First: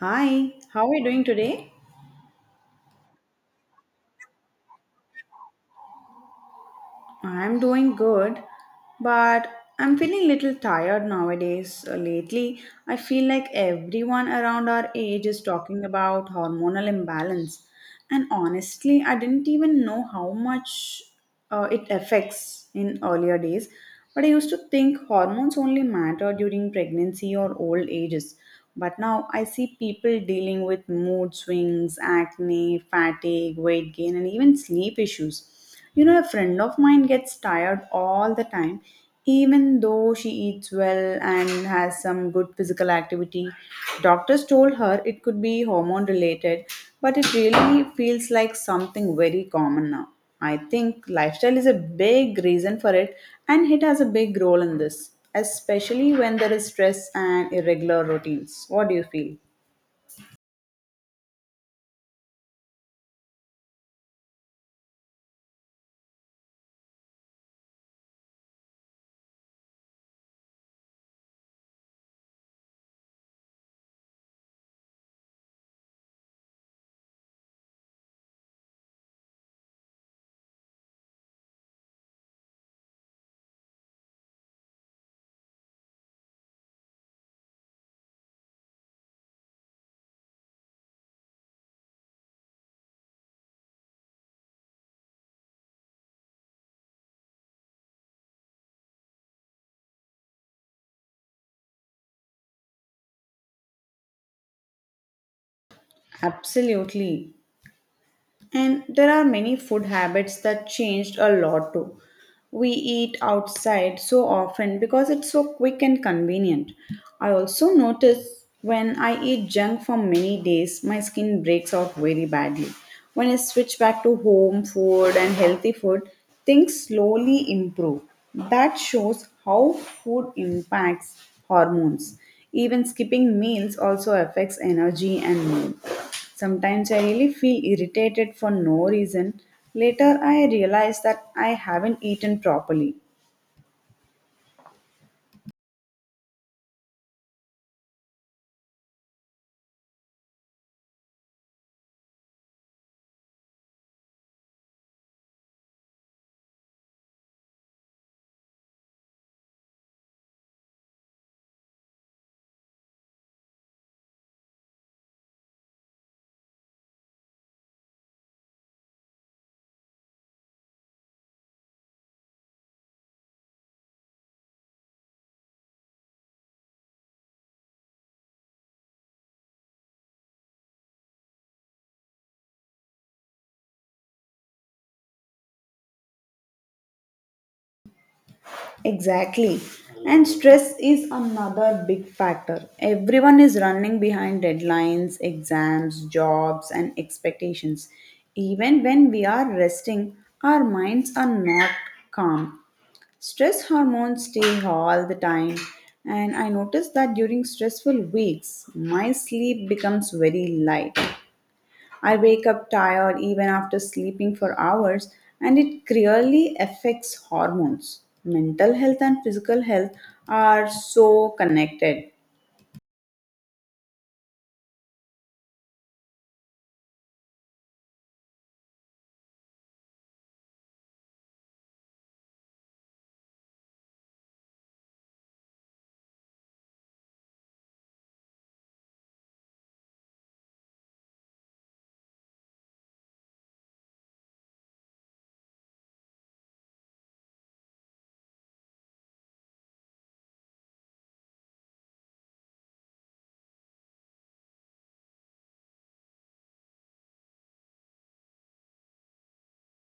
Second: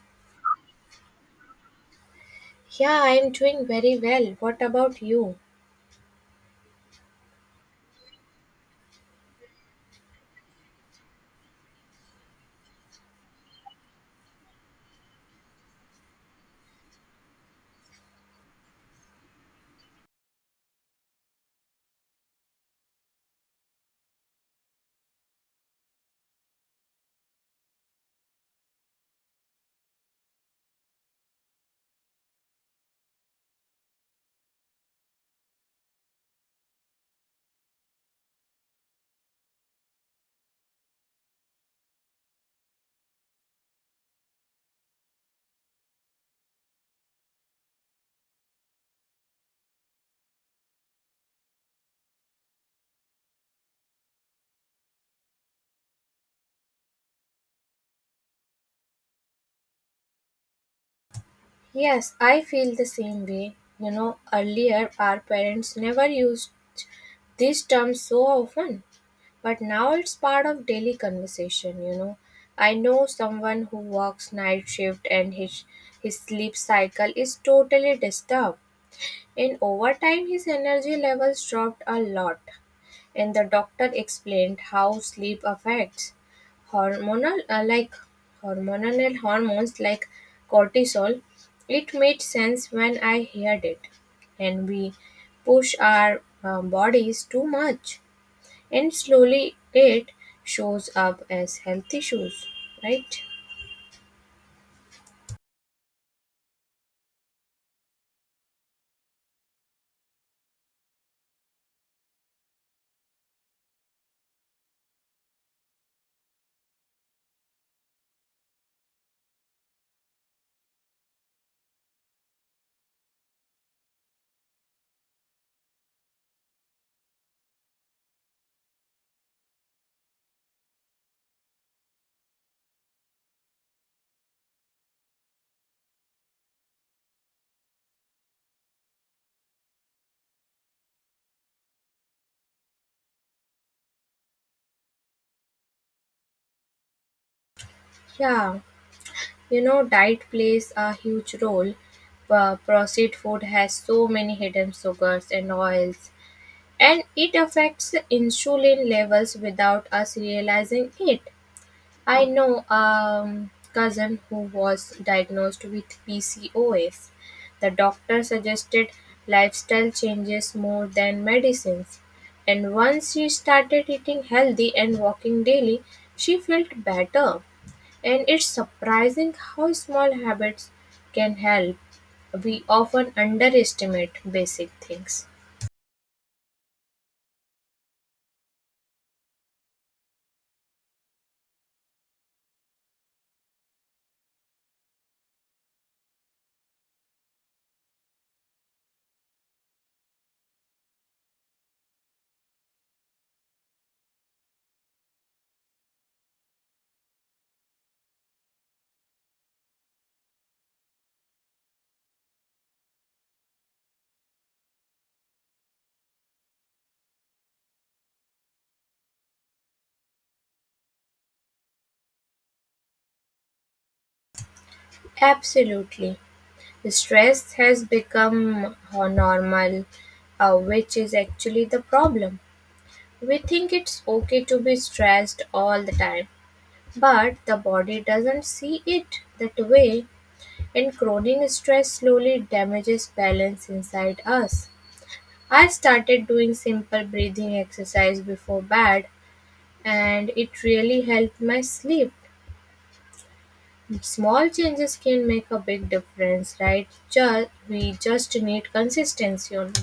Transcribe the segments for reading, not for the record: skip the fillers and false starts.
Hi, how are you doing today? Yeah, I'm doing very well. What about you? I'm doing good, but I'm feeling a little tired nowadays. Lately, I feel like everyone around our age is talking about hormonal imbalance, and honestly, I didn't even know how much it affects in earlier days. But I used to think hormones only matter during pregnancy or old ages. But now I see people dealing with mood swings, acne, fatigue, weight gain, and even sleep issues. You know, a friend of mine gets tired all the time, even though she eats well and has some good physical activity. Doctors told her it could be hormone related, but it really feels like something very common now. I think lifestyle is a big reason for it, and it has a big role in this, especially when there is stress and irregular routines. What do you feel? Yes, I feel the same way. You know, earlier our parents never used this term so often, but now it's part of daily conversation, you know. I know someone who works night shift and his sleep cycle is totally disturbed. In time, his energy levels dropped a lot. And the doctor explained how sleep affects hormonal like hormonal hormones like cortisol. It made sense when I heard it. And we push our bodies too much, and slowly it shows up as health issues, right? Absolutely. And there are many food habits that changed a lot too. We eat outside so often because it's so quick and convenient. I also notice when I eat junk for many days, my skin breaks out very badly. When I switch back to home food and healthy food, things slowly improve. That shows how food impacts hormones. Even skipping meals also affects energy and mood. Sometimes I really feel irritated for no reason. Later, I realize that I haven't eaten properly. Yeah, you know, diet plays a huge role. Processed food has so many hidden sugars and oils, and it affects insulin levels without us realizing it. I know a cousin who was diagnosed with PCOS. The doctor suggested lifestyle changes more than medicines. And once she started eating healthy and walking daily, she felt better. And it's surprising how small habits can help. We often underestimate basic things. Exactly. And stress is another big factor. Everyone is running behind deadlines, exams, jobs, and expectations. Even when we are resting, our minds are not calm. Stress hormones stay all the time. And I noticed that during stressful weeks, my sleep becomes very light. I wake up tired even after sleeping for hours, and it clearly affects hormones. Mental health and physical health are so connected. Absolutely. Stress has become normal, which is actually the problem. We think it's okay to be stressed all the time, but the body doesn't see it that way, and chronic stress slowly damages balance inside us. I started doing simple breathing exercise before bed, and it really helped my sleep. Small changes can make a big difference, right? We just need consistency only.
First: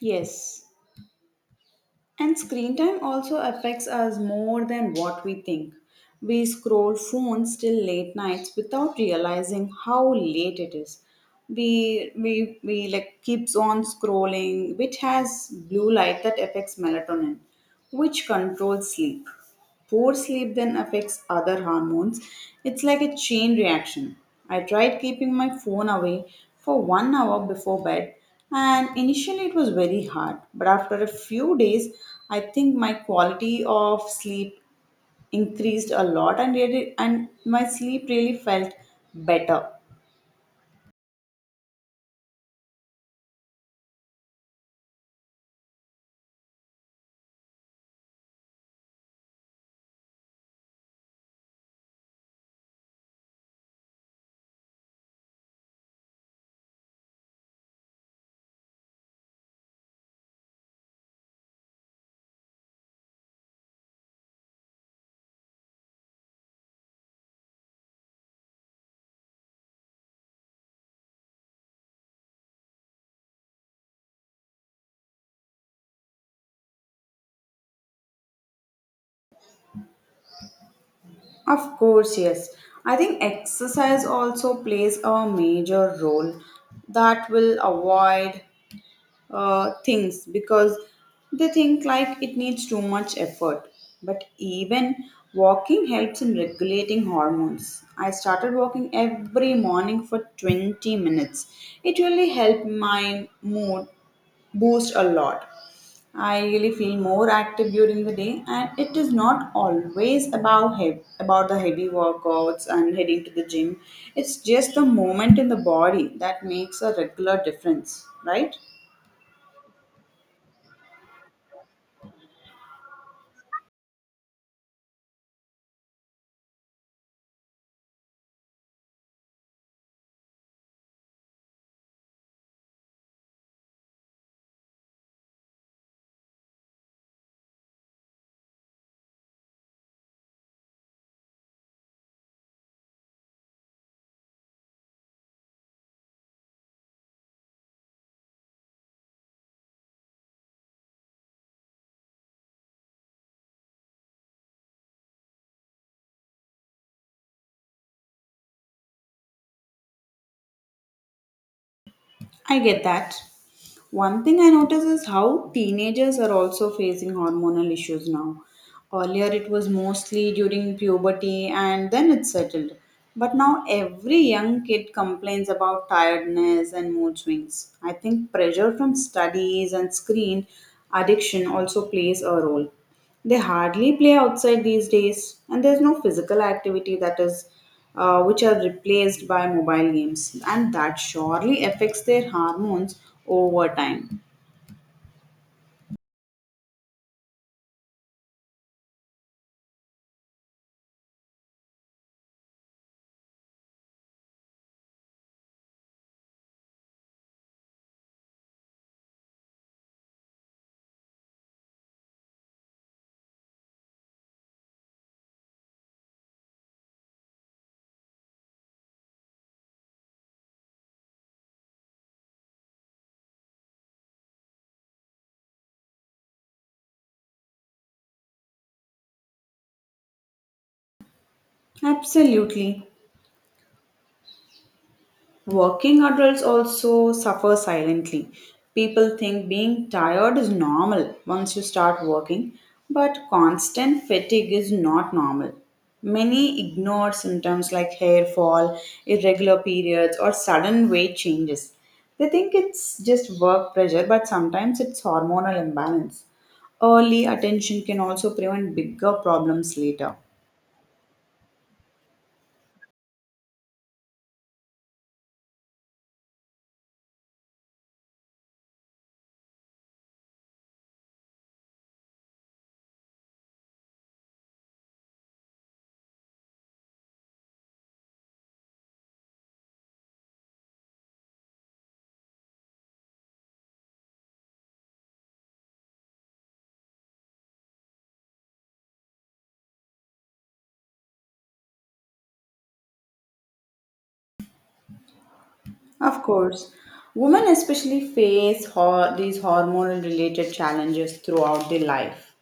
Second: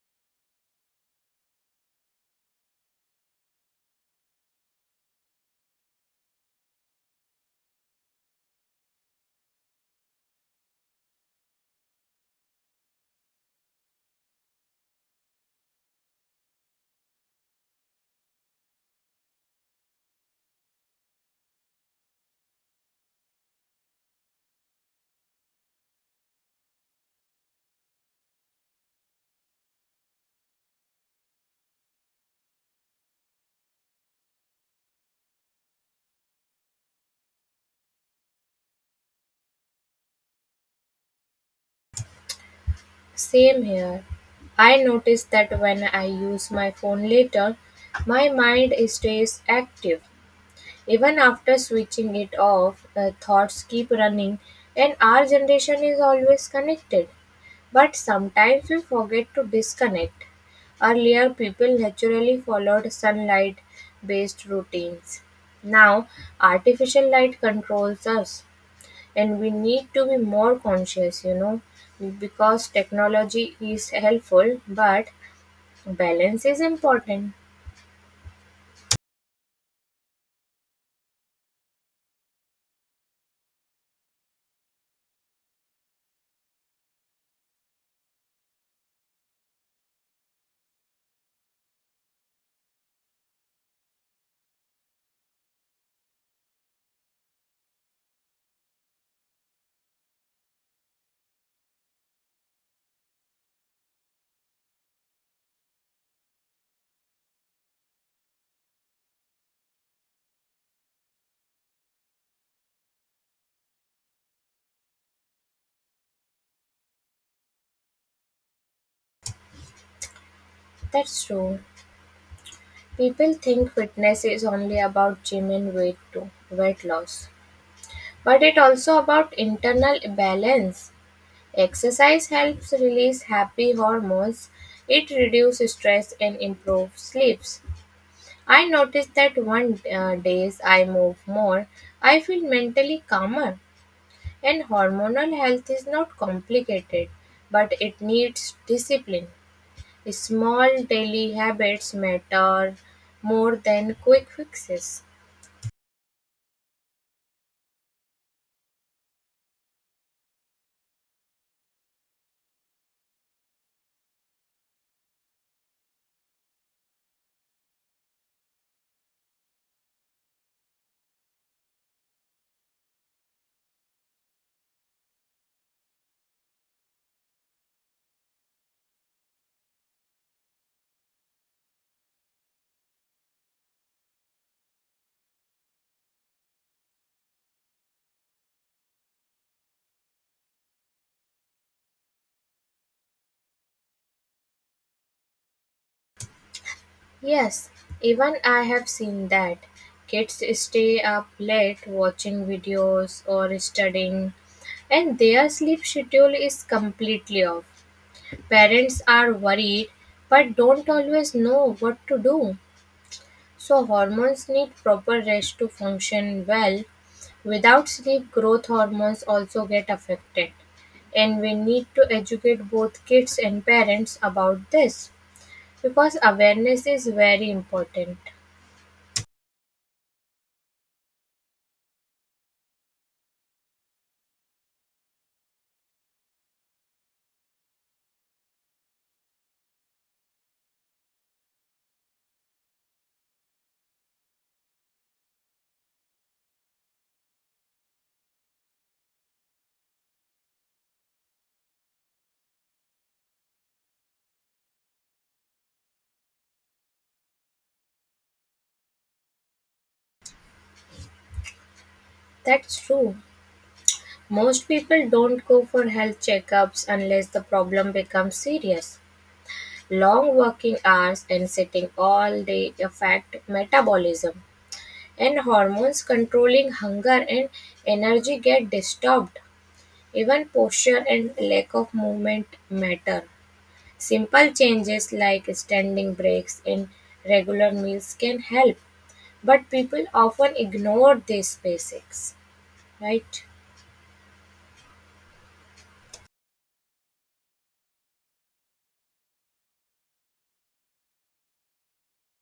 Yes. And screen time also affects us more than what we think. We scroll phones till late nights without realizing how late it is. We like keeps on scrolling, which has blue light that affects melatonin, which controls sleep. Poor sleep then affects other hormones. It's like a chain reaction. I tried keeping my phone away for 1 hour before bed, and initially it was very hard. But after a few days, I think my quality of sleep increased a lot, and really, and my sleep really felt better. Same here. I notice that when I use my phone later, my mind stays active. Even after switching it off, thoughts keep running, and our generation is always connected. But sometimes we forget to disconnect. Earlier, people naturally followed sunlight based routines. Now, artificial light controls us, and we need to be more conscious, you know, because technology is helpful, but balance is important. Of course, yes. I think exercise also plays a major role that will avoid things because they think like it needs too much effort. But even walking helps in regulating hormones. I started walking every morning for 20 minutes. It really helped my mood boost a lot. I really feel more active during the day, and it is not always about about the heavy workouts and heading to the gym. It's just the movement in the body that makes a regular difference, right? That's true. People think fitness is only about gym and weight loss, but it also about internal balance. Exercise helps release happy hormones. It reduces stress and improves sleeps. I noticed that one days I move more, I feel mentally calmer. And hormonal health is not complicated, but it needs discipline. Small daily habits matter more than quick fixes. I get that. One thing I notice is how teenagers are also facing hormonal issues now. Earlier, it was mostly during puberty and then it settled. But now, every young kid complains about tiredness and mood swings. I think pressure from studies and screen addiction also plays a role. They hardly play outside these days, and there's no physical activity which are replaced by mobile games, and that surely affects their hormones over time. Yes, even I have seen that. Kids stay up late watching videos or studying, and their sleep schedule is completely off. Parents are worried but don't always know what to do. So hormones need proper rest to function well. Without sleep, growth hormones also get affected. And we need to educate both kids and parents about this because awareness is very important. Absolutely. Working adults also suffer silently. People think being tired is normal once you start working, but constant fatigue is not normal. Many ignore symptoms like hair fall, irregular periods, or sudden weight changes. They think it's just work pressure, but sometimes it's hormonal imbalance. Early attention can also prevent bigger problems later. That's true. Most people don't go for health checkups unless the problem becomes serious. Long working hours and sitting all day affect metabolism. And hormones controlling hunger and energy get disturbed. Even posture and lack of movement matter. Simple changes like standing breaks and regular meals can help, but people often ignore these basics, right? Of course, women especially face these hormonal related challenges throughout their life.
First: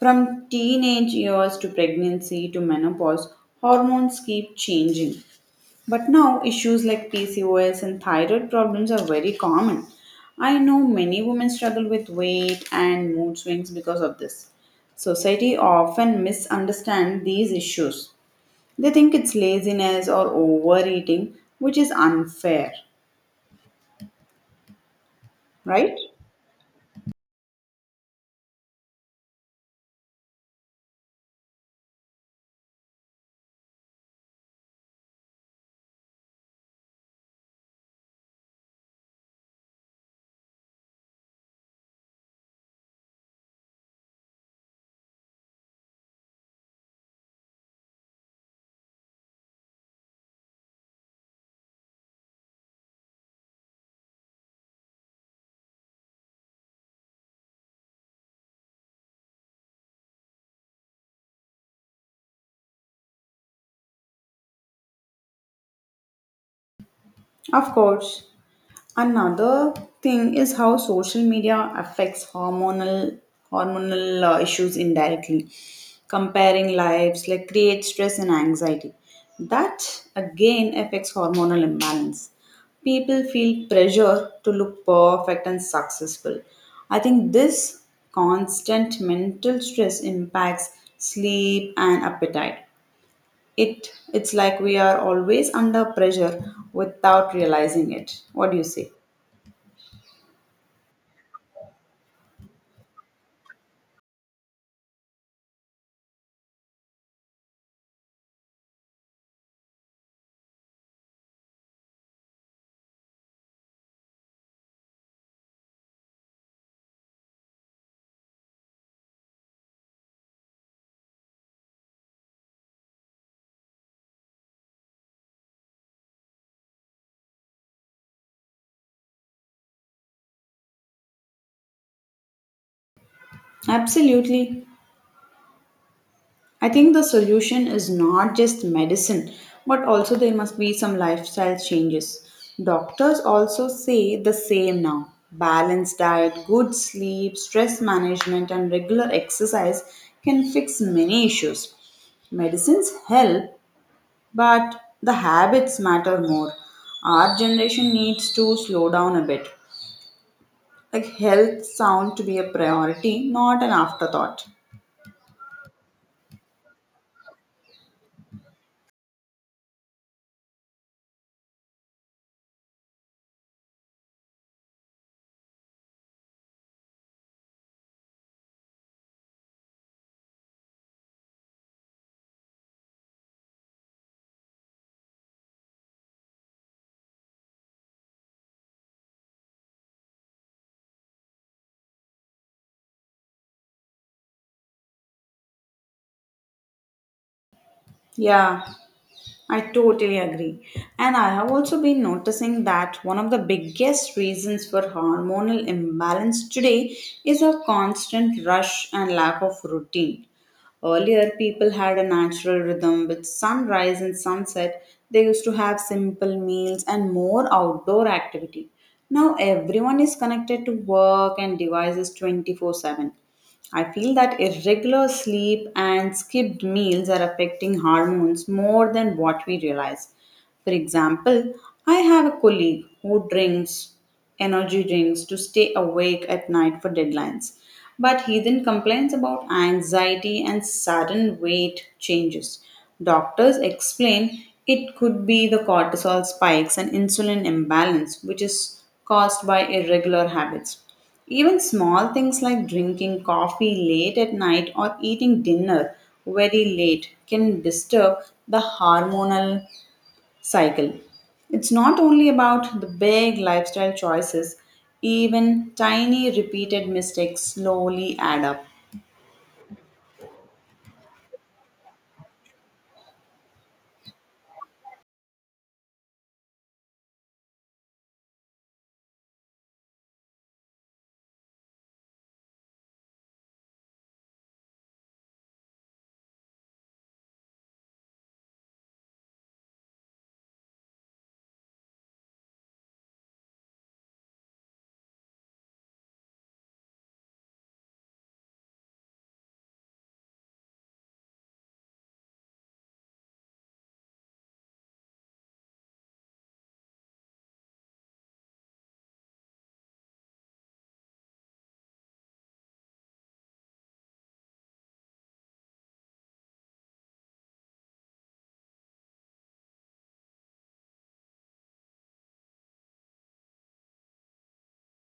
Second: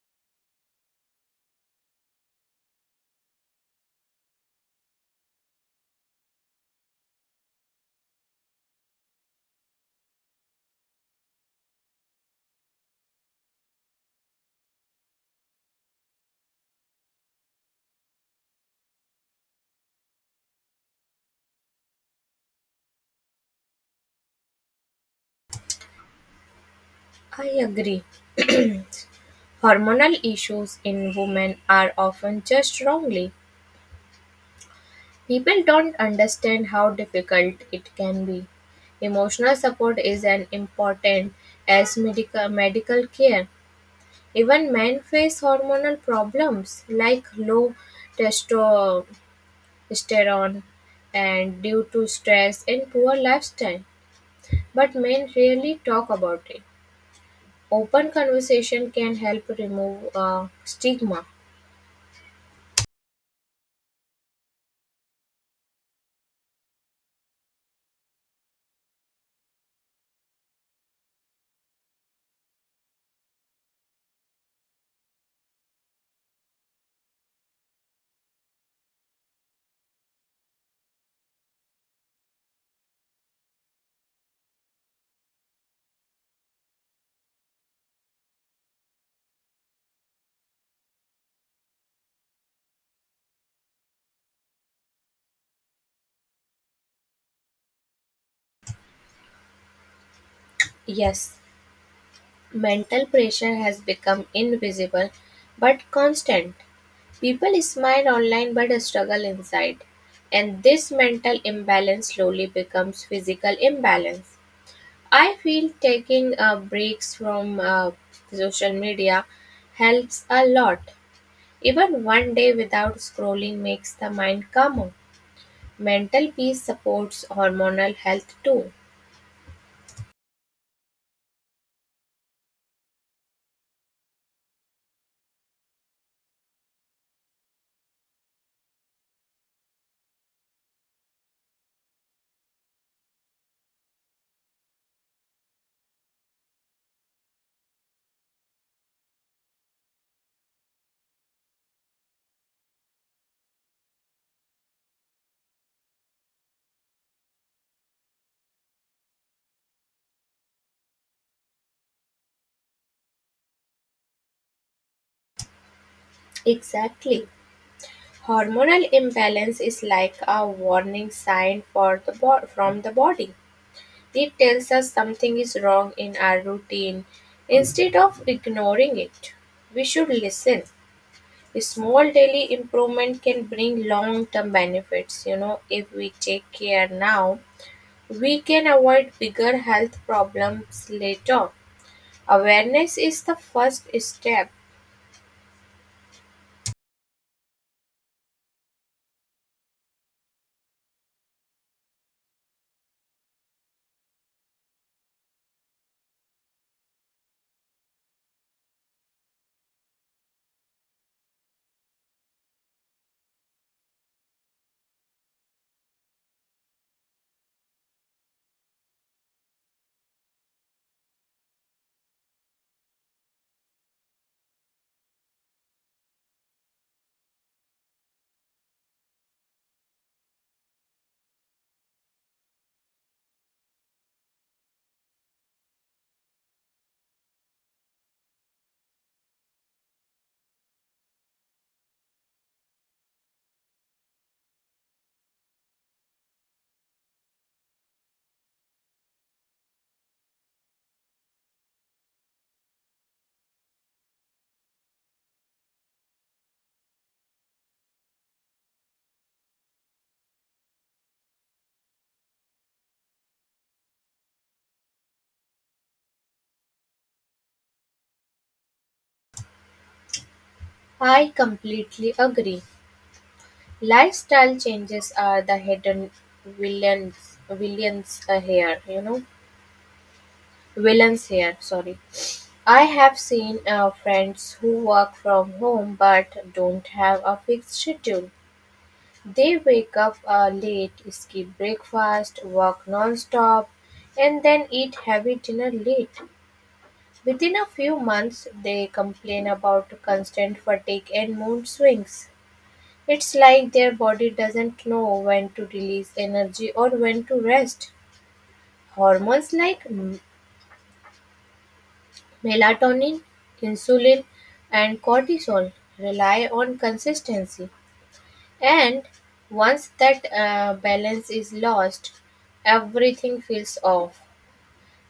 From teenage years to pregnancy to menopause, hormones keep changing. But now, issues like PCOS and thyroid problems are very common. I know many women struggle with weight and mood swings because of this. Society often misunderstands these issues. They think it's laziness or overeating, which is unfair, right? I agree. Hormonal issues in women are often judged wrongly. People don't understand how difficult it can be. Emotional support is as important as medical care. Even men face hormonal problems like low testosterone and due to stress and poor lifestyle. But men rarely talk about it. Open conversation can help remove stigma. Of course, another thing is how social media affects hormonal issues indirectly. Comparing lives like creates stress and anxiety. That again affects hormonal imbalance. People feel pressure to look perfect and successful. I think this constant mental stress impacts sleep and appetite. It's like we are always under pressure without realizing it. What do you say? Yes, mental pressure has become invisible but constant. People smile online but struggle inside, and this mental imbalance slowly becomes physical imbalance. I feel taking breaks from social media helps a lot. Even one day without scrolling makes the mind calmer. Mental peace supports hormonal health too. Absolutely. I think the solution is not just medicine, but also there must be some lifestyle changes. Doctors also say the same now. Balanced diet, good sleep, stress management, and regular exercise can fix many issues. Medicines help, but the habits matter more. Our generation needs to slow down a bit. Like health sound to be a priority, not an afterthought. Exactly. Hormonal imbalance is like a warning sign for the from the body. It tells us something is wrong in our routine. Instead of ignoring it, we should listen. A small daily improvement can bring long term benefits. You know, if we take care now, we can avoid bigger health problems later. Awareness is the first step. Yeah, I totally agree. And I have also been noticing that one of the biggest reasons for hormonal imbalance today is a constant rush and lack of routine. Earlier, people had a natural rhythm with sunrise and sunset. They used to have simple meals and more outdoor activity. Now, everyone is connected to work and devices 24/7. I feel that irregular sleep and skipped meals are affecting hormones more than what we realize. For example, I have a colleague who drinks energy drinks to stay awake at night for deadlines, but he then complains about anxiety and sudden weight changes. Doctors explain it could be the cortisol spikes and insulin imbalance, which is caused by irregular habits. Even small things like drinking coffee late at night or eating dinner very late can disturb the hormonal cycle. It's not only about the big lifestyle choices, even tiny repeated mistakes slowly add up. I completely agree. Lifestyle changes are the hidden villains here, you know. Villains here, sorry. I have seen friends who work from home but don't have a fixed schedule. They wake up late, skip breakfast, work non-stop, and then eat heavy dinner late. Within a few months, they complain about constant fatigue and mood swings. It's like their body doesn't know when to release energy or when to rest. Hormones like Melatonin, insulin, and cortisol rely on consistency, and once that balance is lost, everything feels off.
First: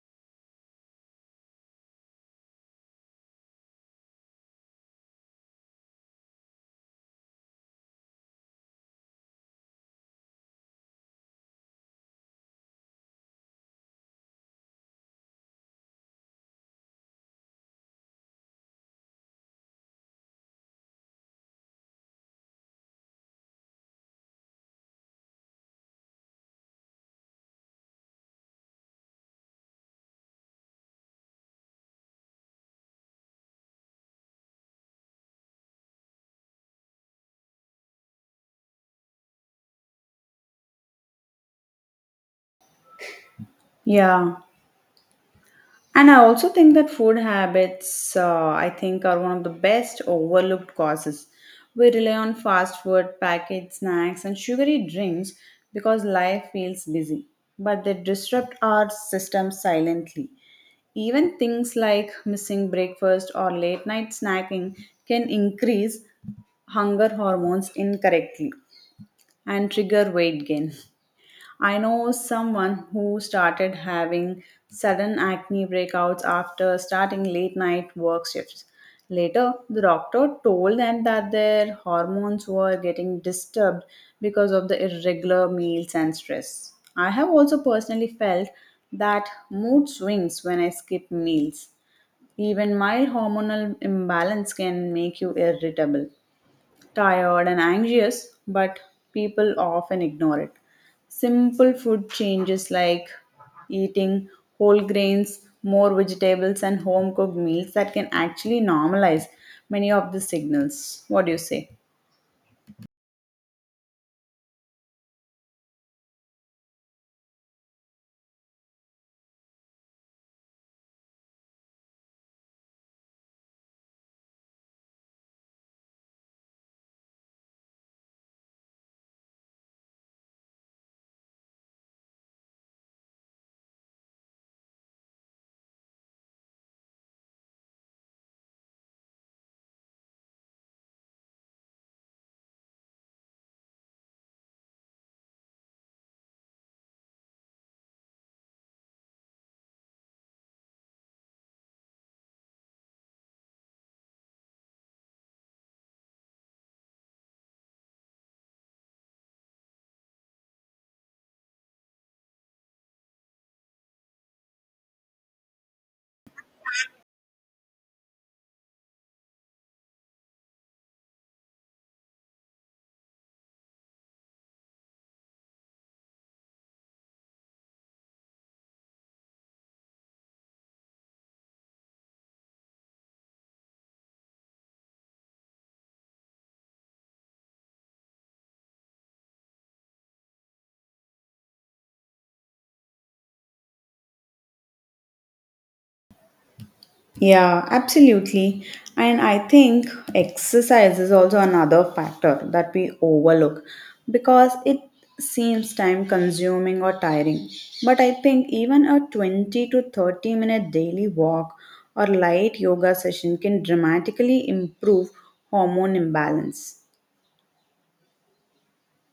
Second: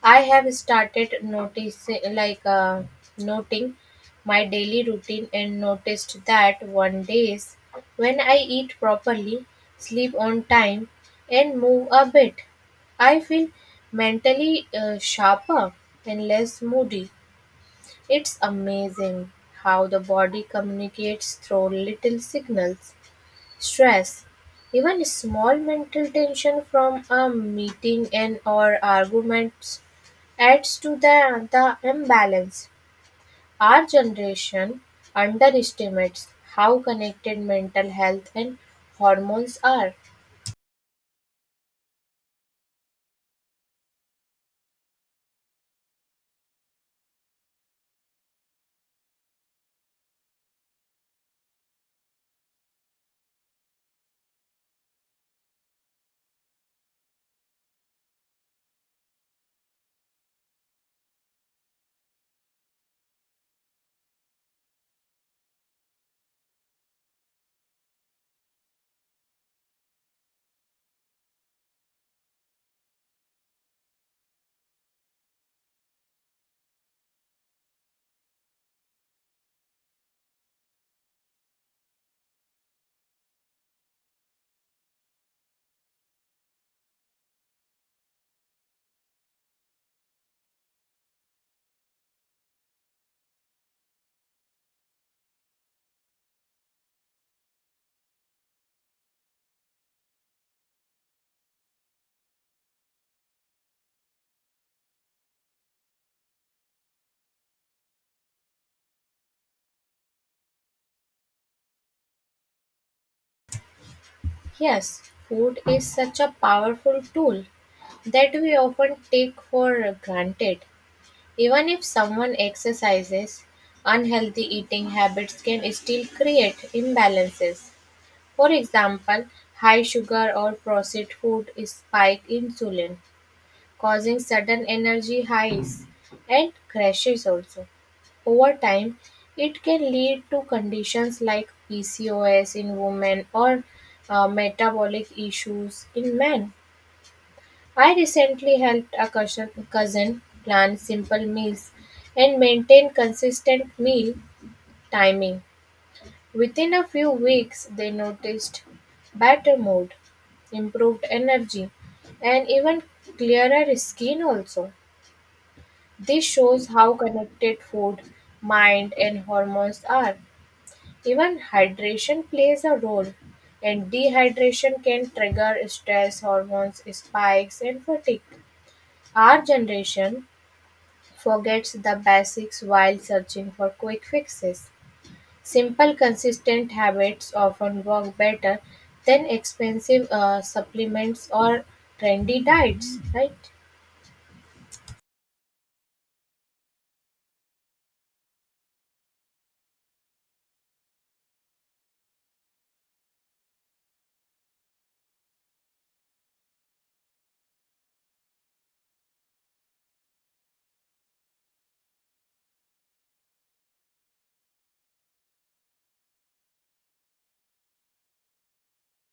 I have started noticing, like noting my daily routine, and noticed that one days when I eat properly, sleep on time, and move a bit, I feel mentally sharper and less moody. It's amazing how the body communicates through little signals. Stress, even small mental tension from a meeting and or arguments adds to the imbalance. Our generation underestimates how connected mental health and hormones are. Yeah, and I also think that food habits, I think, are one of the best overlooked causes. We rely on fast food, packaged snacks, and sugary drinks because life feels busy, but they disrupt our system silently. Even things like missing breakfast or late night snacking can increase hunger hormones incorrectly and trigger weight gain. I know someone who started having sudden acne breakouts after starting late night work shifts. Later, the doctor told them that their hormones were getting disturbed because of the irregular meals and stress. I have also personally felt that mood swings when I skip meals. Even mild hormonal imbalance can make you irritable tired, and anxious, but people often ignore it. Simple food changes like eating whole grains, more vegetables, and home cooked meals that can actually normalize many of the signals. What do you say? Yes, food is such a powerful tool that we often take for granted. Even if someone exercises, unhealthy eating habits can still create imbalances. For example, high sugar or processed food spike insulin, causing sudden energy highs and crashes also. Over time, it can lead to conditions like PCOS in women or metabolic issues in men. I recently helped a cousin plan simple meals and maintain consistent meal timing. Within a few weeks, they noticed better mood, improved energy, and even clearer skin also. This shows how connected food, mind, and hormones are. Even hydration plays a role, and dehydration can trigger stress hormones, spikes, and fatigue. Our generation forgets the basics while searching for quick fixes. Simple, consistent habits often work better than expensive supplements or trendy diets, right? Yeah, absolutely. And I think exercise is also another factor that we overlook because it seems time consuming or tiring. But I think even a 20 to 30 minute daily walk or light yoga session can dramatically improve hormone imbalance.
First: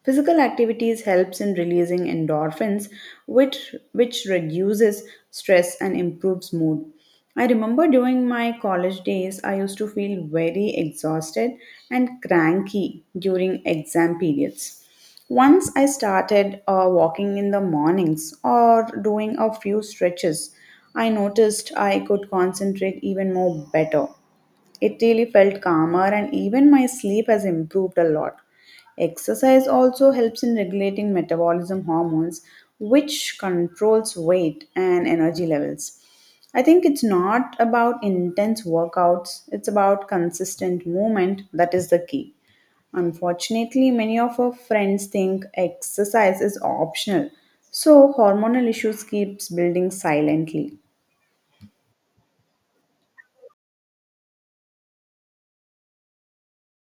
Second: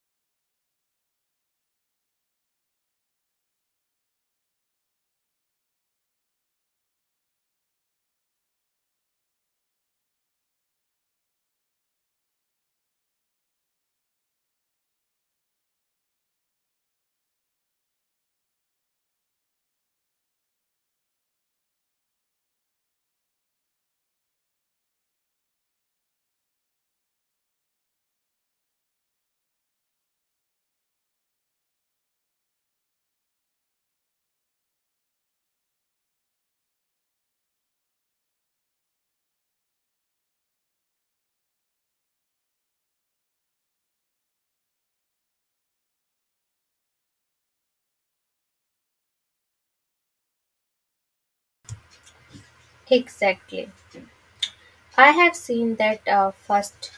Physical activities helps in releasing endorphins, which reduces stress and improves mood. I remember during my college days, I used to feel very exhausted and cranky during exam periods. Once I started walking in the mornings or doing a few stretches, I noticed I could concentrate even more better. It really felt calmer, and even my sleep has improved a lot. Exercise also helps in regulating metabolism hormones, which controls weight and energy levels. I think it's not about intense workouts, it's about consistent movement that is the key. Unfortunately, many of our friends think exercise is optional, so hormonal issues keeps building silently. Exactly. I have seen that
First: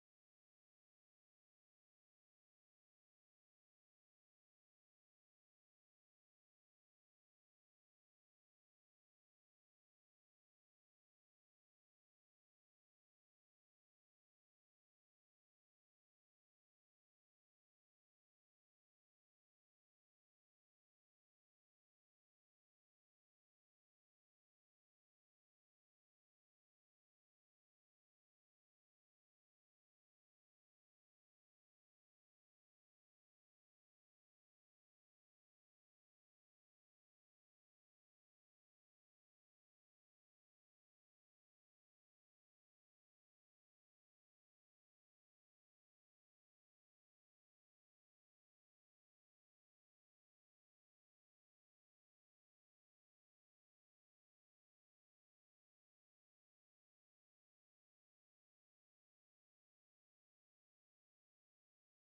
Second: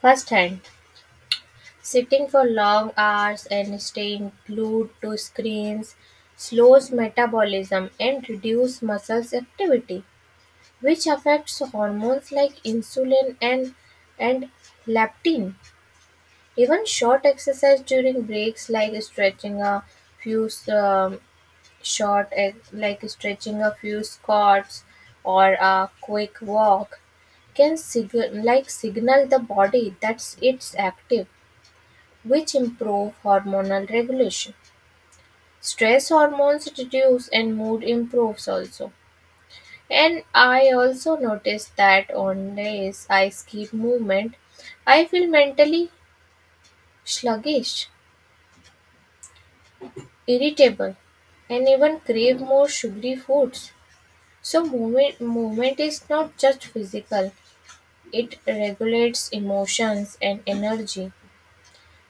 firsthand. Sitting for long hours and staying glued to screens slows metabolism and reduces muscles activity, which affects hormones like insulin and leptin. Even short exercise during breaks, like few um, stretching a few squats or a quick walk, can signal the body that it's active, which improve hormonal regulation. Stress hormones reduce and mood improves also. And I also notice that on days I skip movement, I feel mentally sluggish, irritable, and even crave more sugary foods. So, movement is not just physical, it regulates emotions and energy.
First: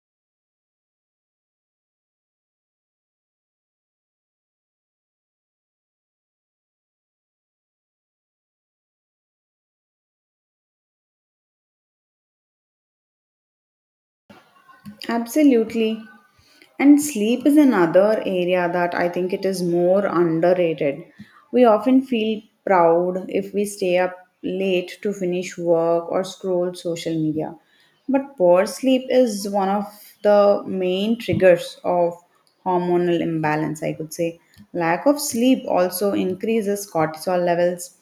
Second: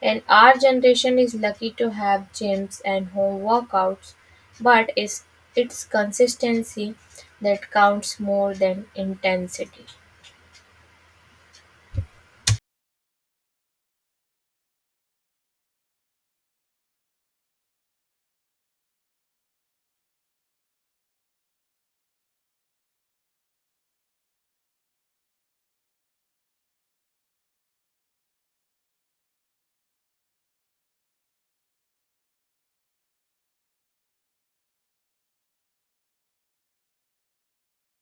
And our generation is lucky to have gyms and home workouts, but it's consistency that counts more than intensity. Absolutely. And sleep is another area that I think it is more underrated. We often feel proud if we stay up late to finish work or scroll social media. But poor sleep is one of the main triggers of hormonal imbalance, I could say. Lack of sleep also increases cortisol levels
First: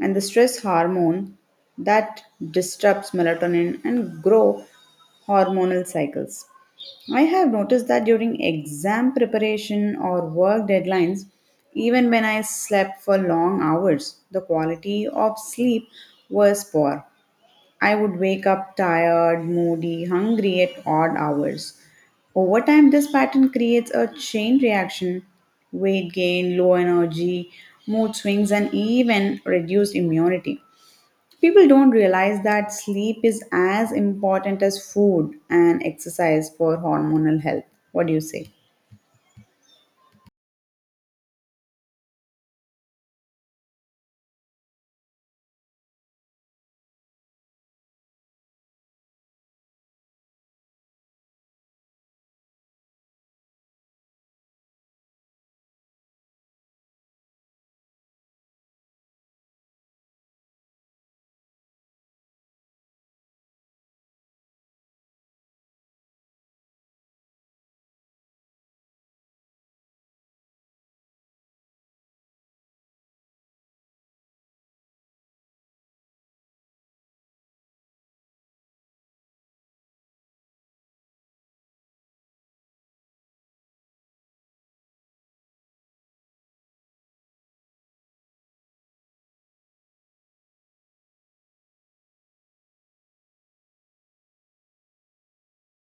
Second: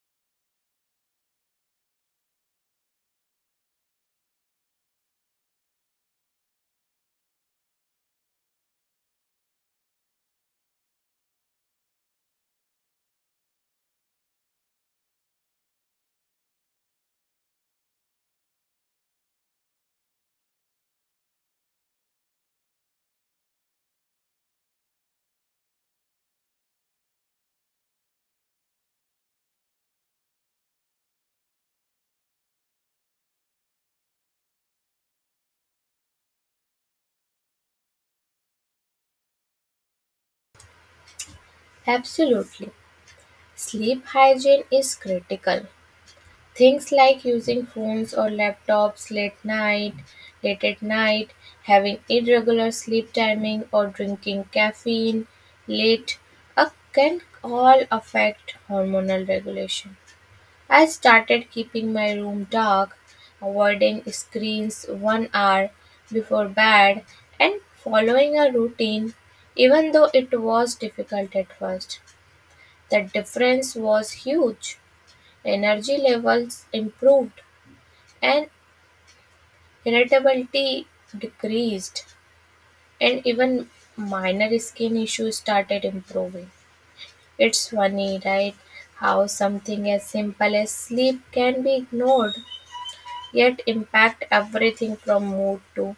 and the stress hormone that disrupts melatonin and grow hormonal cycles. I have noticed that during exam preparation or work deadlines, even when I slept for long hours, the quality of sleep was poor. I would wake up tired, moody, hungry at odd hours. Over time, this pattern creates a chain reaction weight gain, low energy, mood swings, and even reduced immunity. People don't realize that sleep is as important as food and exercise for hormonal health. What do you say? Absolutely. Sleep hygiene is critical. Things like using phones or laptops late at night, having irregular sleep timing or drinking caffeine late can all affect hormonal regulation. I started keeping my room dark, avoiding screens 1 hour before bed and following a routine, even though it was difficult at first. The difference was huge. Energy levels improved and irritability decreased, and even minor skin issues started improving. It's funny, right? How something as simple as sleep can be ignored yet impact everything from mood to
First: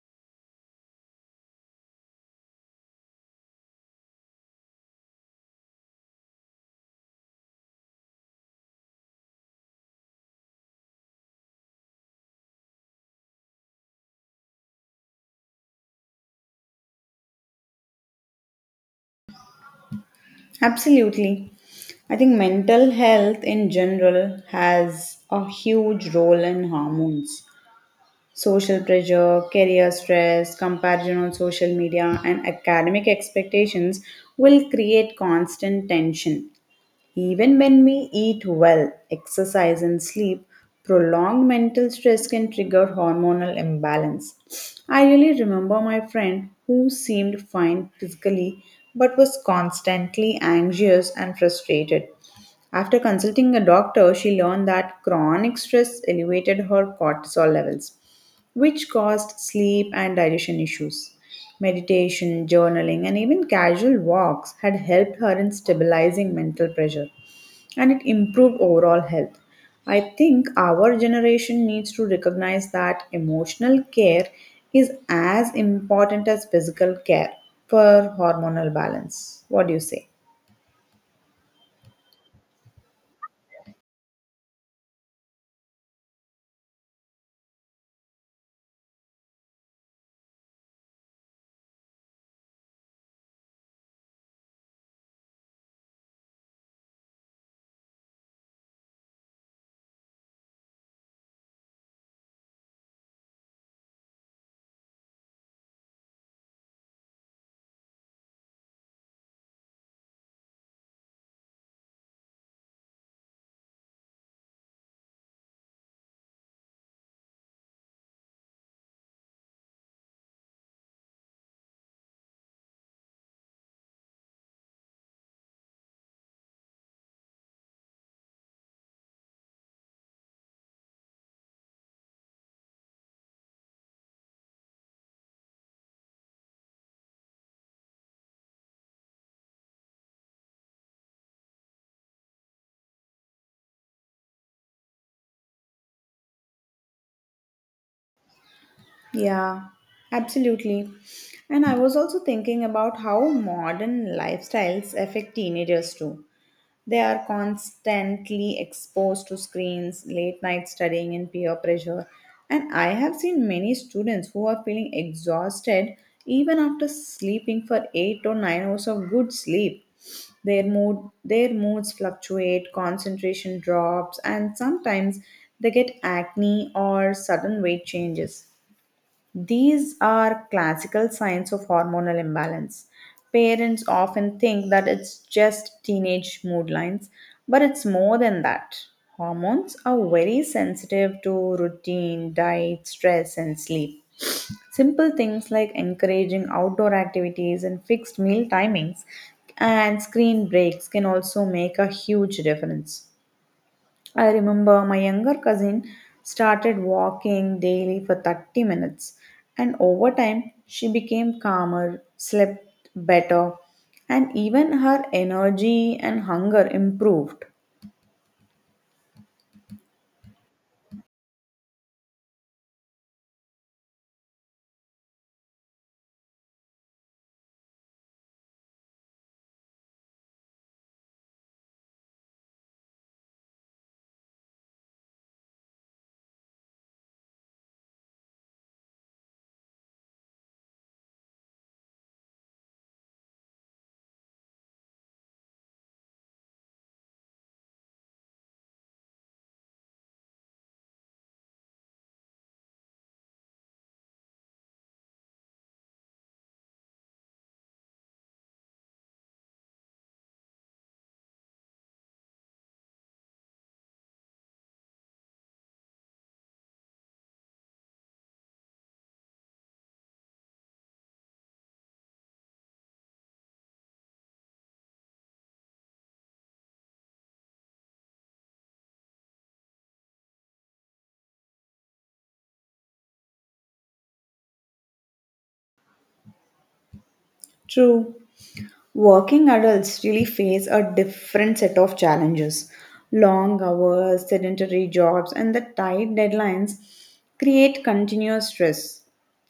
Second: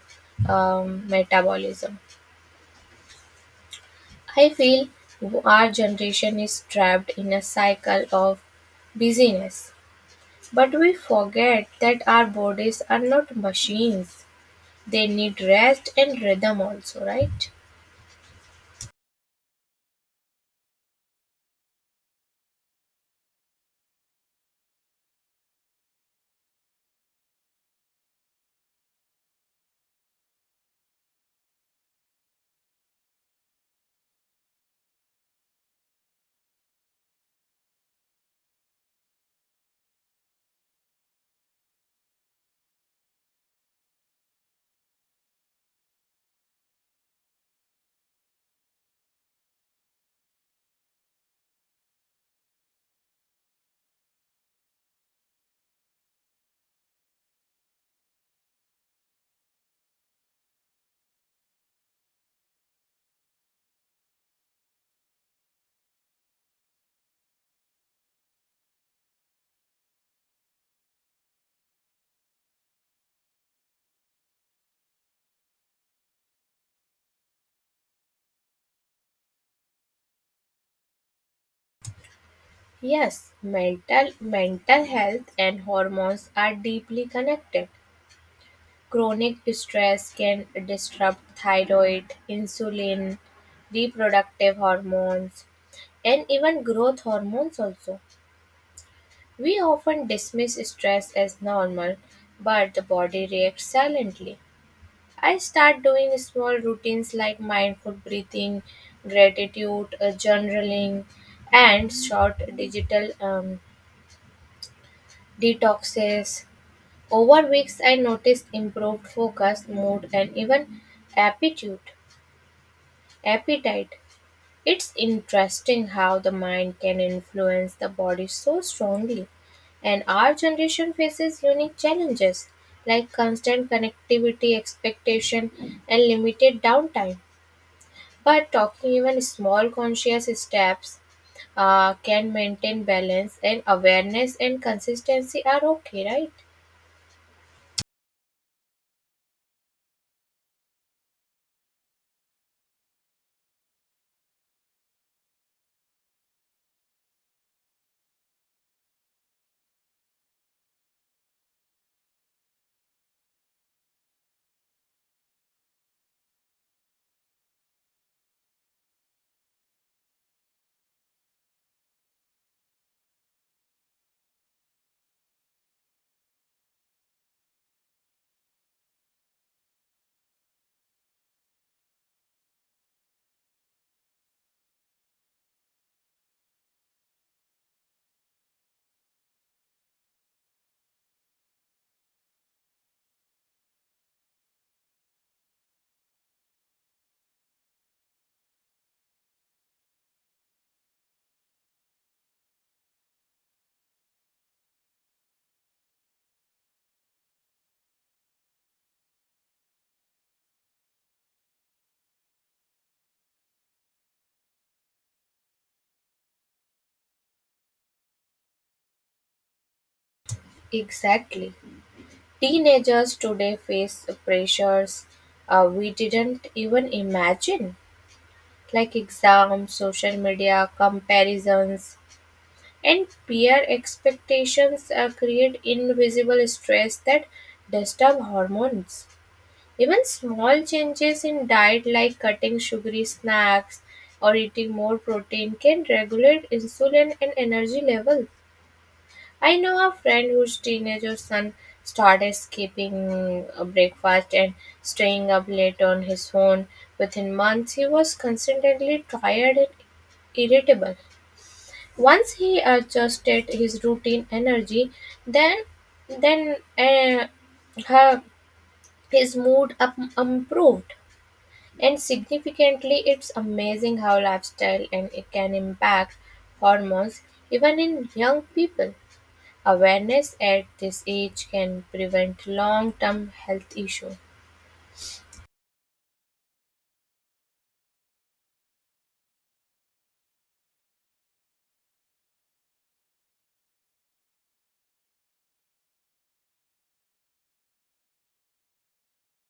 metabolism. I feel our generation is trapped in a cycle of busyness, but we forget that our bodies are not machines. They need rest and rhythm also, right? Absolutely. I think mental health in general has a huge role in hormones. Social pressure, career stress, comparison on social media, and academic expectations will create constant tension. Even when we eat well, exercise, and sleep, prolonged mental stress can trigger hormonal imbalance. I really remember my friend who seemed fine physically but was constantly anxious and frustrated. After consulting a doctor, she learned that chronic stress elevated her cortisol levels which caused sleep and digestion issues. Meditation, journaling, and even casual walks had helped her in stabilizing mental pressure and it improved overall health. I think our generation needs to recognize that emotional care is as important as physical care for hormonal balance. What do you say? Yes, mental health and hormones are deeply connected. Chronic stress can disrupt thyroid, insulin, reproductive hormones, and even growth hormones also. We often dismiss stress as normal, but the body reacts silently. I start doing small routines like mindful breathing, gratitude journaling, and short digital detoxes. Over weeks, I noticed improved focus, mood, and even aptitude, appetite. It's interesting how the mind can influence the body so strongly. And our generation faces unique challenges like constant connectivity, expectation, and limited downtime. But talking even small conscious steps can maintain balance, and awareness and consistency are okay, right? Yeah, absolutely. And I was also thinking about how modern lifestyles affect teenagers too. They are constantly exposed to screens, late night studying, and peer pressure. And I have seen many students who are feeling exhausted even after sleeping for 8 or 9 hours of good sleep. Their mood their moods fluctuate, concentration drops, and sometimes they get acne or sudden weight changes. These are classical signs of hormonal imbalance. Parents often think that it's just teenage mood lines, but it's more than that. Hormones are very sensitive to routine, diet, stress, and sleep. Simple things like encouraging outdoor activities and fixed meal timings and screen breaks can also make a huge difference. I remember my younger cousin started walking daily for 30 minutes, and over time, she became calmer, slept better, and even her energy and hunger improved. Exactly. Teenagers today face pressures we didn't even imagine, like exams, social media, comparisons, and peer expectations create invisible stress that disturb hormones. Even small changes in diet, like cutting sugary snacks or eating more protein, can regulate insulin and energy level. I know a friend whose teenager son started skipping breakfast and staying up late on his phone. Within months, he was constantly tired and irritable. Once he adjusted his routine energy, then then uh, her, his mood improved. And significantly, it's amazing how lifestyle and it can impact hormones even in young people. Awareness at this age can prevent long-term health issues. True. Working adults really face a different set of challenges. Long hours, sedentary jobs, and the tight deadlines create continuous stress.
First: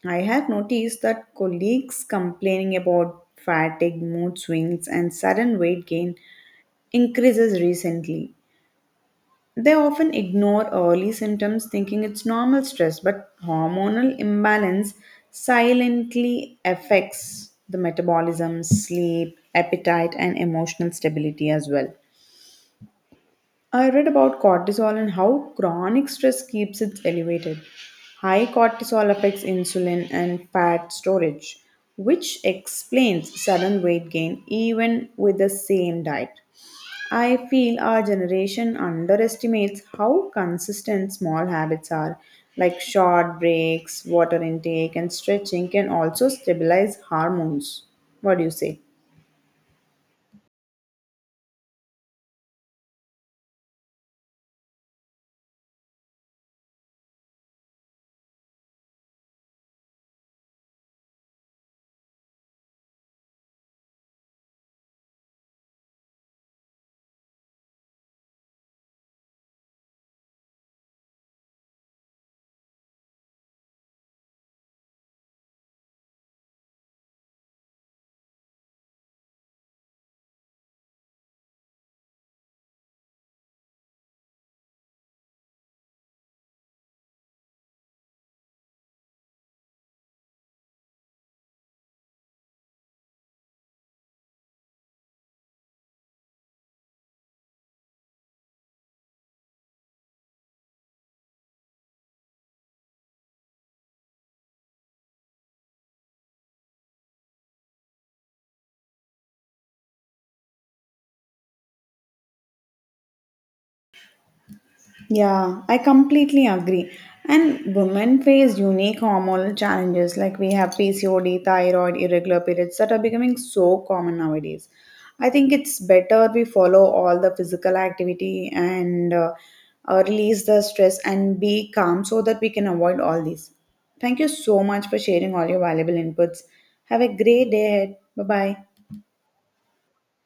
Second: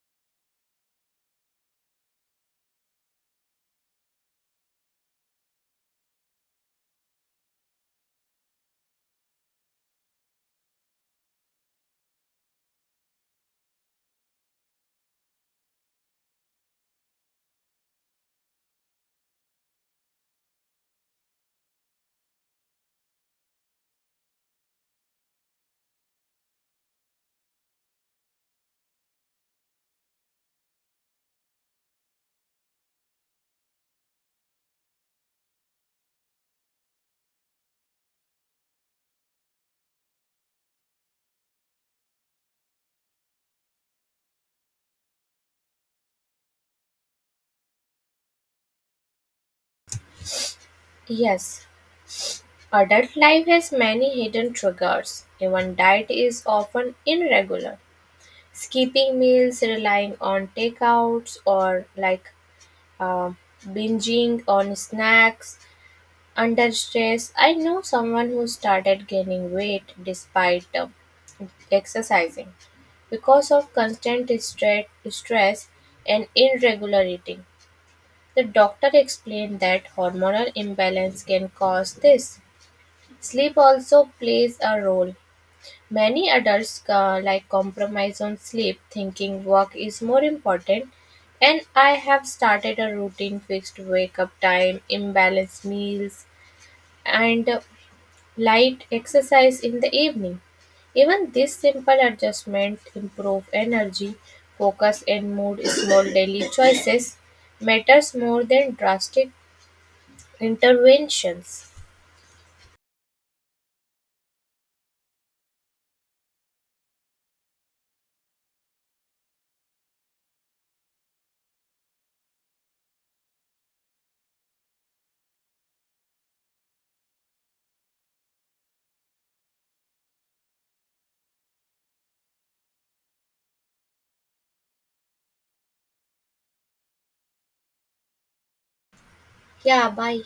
I have noticed that colleagues complaining about fatigue, mood swings, and sudden weight gain increases recently. They often ignore early symptoms thinking it's normal stress, but hormonal imbalance silently affects the metabolism, sleep, appetite, and emotional stability as well. I read about cortisol and how chronic stress keeps it elevated. High cortisol affects insulin and fat storage, which explains sudden weight gain even with the same diet. I feel our generation underestimates how consistent small habits are, like short breaks, water intake, and stretching can also stabilize hormones. What do you say? Yes, adult life has many hidden triggers. Even diet is often irregular. Skipping meals, relying on takeouts, or uh, binging on snacks under stress. I know someone who started gaining weight despite exercising because of constant stress and irregular eating. The doctor explained that hormonal imbalance can cause this. Sleep also plays a role. Many adults compromise on sleep, thinking work is more important. And I have started a routine fixed wake up time, imbalanced meals, and light exercise in the evening. Even this simple adjustment improve energy, focus and mood. Small daily choices matters more than drastic interventions. Yeah, I completely agree. And women face unique hormonal challenges like we have PCOD, thyroid, irregular periods that are becoming so common nowadays. I think it's better we follow all the physical activity and release the stress and be calm so that we can avoid all these. Thank you so much for sharing all your valuable inputs. Have a great day ahead. Bye bye. Yeah, bye.